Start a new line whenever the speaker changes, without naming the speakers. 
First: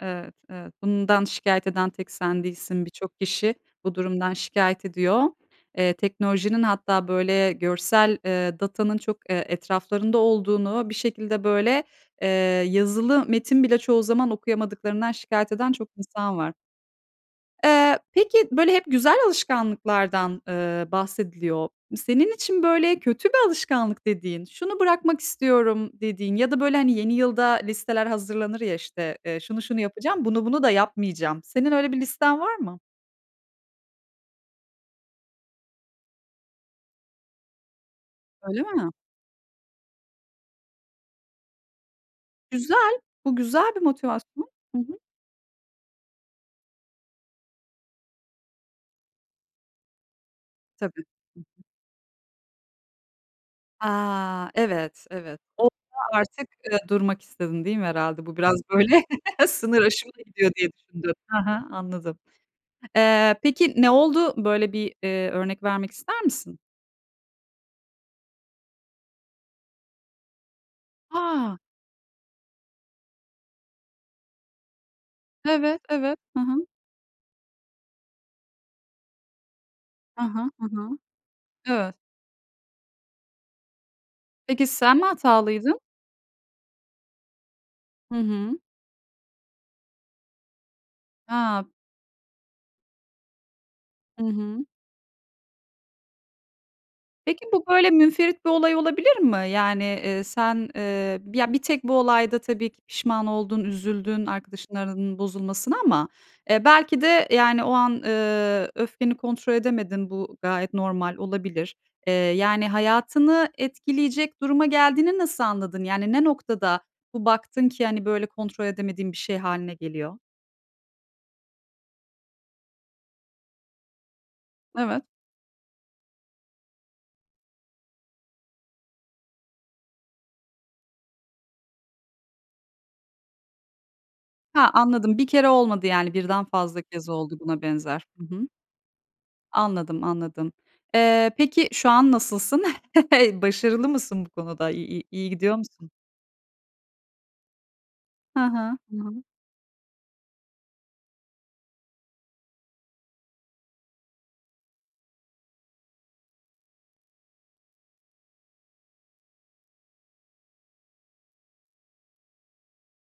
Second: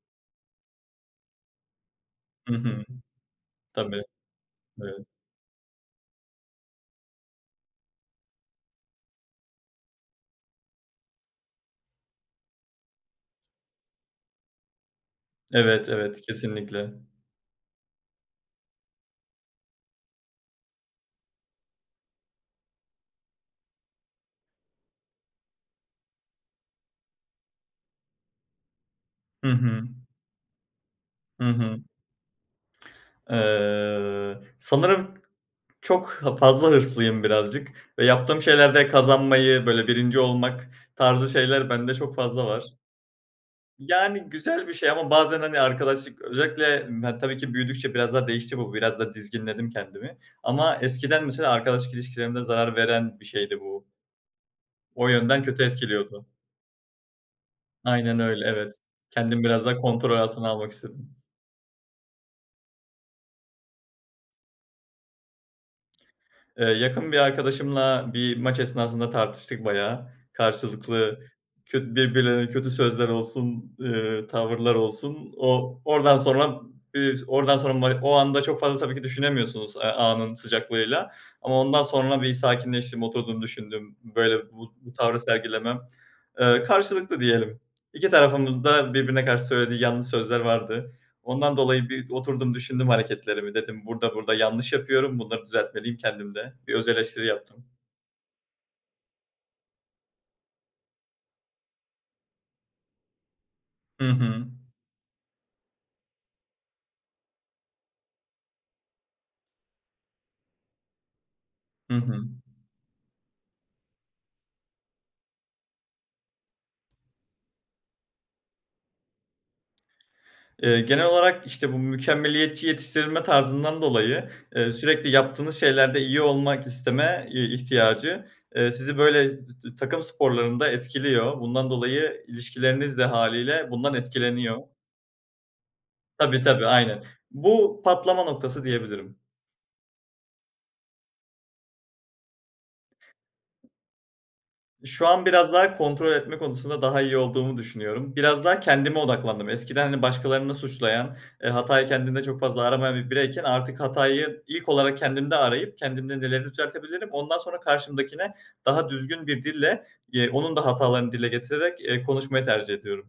Evet, evet. Bundan şikayet eden tek sen
Hı hı.
değilsin. Birçok kişi bu
Tabii,
durumdan şikayet
evet.
ediyor. Eee, teknolojinin hatta, böyle, görsel, eee, datanın çok, eee, etraflarında olduğunu, bir şekilde, böyle, eee, yazılı metin bile çoğu zaman okuyamadıklarından şikayet eden çok
Evet, evet.
insan var.
Kesinlikle.
Eee, peki, böyle, hep güzel alışkanlıklardan, ııı, bahsediliyor. Senin için, böyle, kötü bir alışkanlık dediğin, şunu bırakmak istiyorum dediğin ya da, böyle, hani, yeni yılda listeler hazırlanır, ya, işte, eee,
Hı
"Şunu, şunu
hı.
yapacağım, bunu, bunu da yapmayacağım."
Hı
Senin
hı.
öyle bir listen var mı?
Eee, sanırım çok ha fazla hırslıyım birazcık ve yaptığım
Öyle
şeylerde
mi?
kazanmayı, böyle, 1'inci olmak tarzı şeyler bende çok fazla var.
Güzel. Bu güzel bir
Yani,
motivasyon,
güzel bir
hı
şey
hı.
ama bazen, hani, arkadaşlık, özellikle, yani, tabii ki büyüdükçe biraz daha değişti bu. Biraz da dizginledim kendimi ama
Tabii,
eskiden
hı
mesela
hı.
arkadaşlık ilişkilerimde zarar veren bir şeydi bu.
A! Evet,
O
evet.
yönden kötü
Orada
etkiliyordu.
artık, ııı, durmak istedin değil mi
Aynen
herhâlde? Bu
öyle,
biraz,
evet.
böyle,
Kendimi biraz daha
sınır
kontrol
aşımına
altına
gidiyor diye
almak
düşündün.
istedim.
Hı hı, anladım. Eee, peki ne oldu? Böyle bir, eee, örnek vermek ister misin?
Eee, yakın bir arkadaşımla bir maç esnasında tartıştık bayağı. Karşılıklı
A!
kö birbirlerine kötü sözler olsun, ııı, tavırlar olsun, o
Evet,
oradan
Evet. Hı
sonra,
hı.
eee, oradan sonra ma o anda çok fazla tabii ki düşünemiyorsunuz, eee,
Hı
anın
hı, hı hı.
sıcaklığıyla ama ondan
Evet.
sonra bir sakinleştim, oturdum, düşündüm, böyle,
Peki,
bu bu
sen mi
tavrı
hatalıydın?
sergilemem Eee, karşılıklı diyelim. 2
Hı hı.
tarafın da birbirine karşı söylediği yanlış sözler vardı. Ondan
A!
dolayı bir oturdum, düşündüm hareketlerimi. Dedim: "Burada,
I
burada
hı.
yanlış yapıyorum. Bunları düzeltmeliyim kendimde." Bir özeleştiri
Peki, bu,
yaptım.
böyle, münferit bir olay olabilir mi? Yani, eee, sen, eee, ya, bir tek bu olayda tabii ki pişman oldun,
Hı
üzüldün
hı.
arkadaşınla aranın bozulmasına ama, eee, belki de, yani, o an, ııı, öfkeni kontrol edemedin. Bu gayet normal, olabilir.
Hı
Eee,
hı.
yani, hayatını etkileyecek duruma geldiğini nasıl anladın? Yani ne noktada bu baktın ki, hani, böyle kontrol edemediğin bir şey hâline geliyor?
Eee, genel olarak, işte, bu mükemmeliyetçi yetiştirilme tarzından dolayı, ııı,
Evet.
sürekli yaptığınız şeylerde iyi olmak isteme i ihtiyacı, eee, sizi, böyle, t takım sporlarında etkiliyor. Bundan dolayı ilişkileriniz de hâliyle bundan etkileniyor.
Ha! Anladım. 1 kere olmadı, yani.
Tabii,
Birden
tabii.
fazla
Aynen.
kez oldu buna
Bu
benzer, hı
patlama
hı.
noktası diyebilirim.
Anladım, anladım. Eee, peki, şu an nasılsın? Başarılı mısın bu konuda? İ i
Şu an
iyi
biraz
gidiyor
daha
musun?
kontrol etme konusunda daha iyi olduğumu düşünüyorum.
Hı
Biraz daha
hı.
kendime
[unintelligible]
odaklandım. Eskiden, hani, başkalarını suçlayan, eee, hatayı kendinde çok fazla aramayan bir bireyken artık hatayı ilk olarak kendimde arayıp kendimde neleri düzeltebilirim ondan sonra karşımdakine daha düzgün bir dille, eee, onun da hatalarını dile getirerek, eee, konuşmayı tercih ediyorum.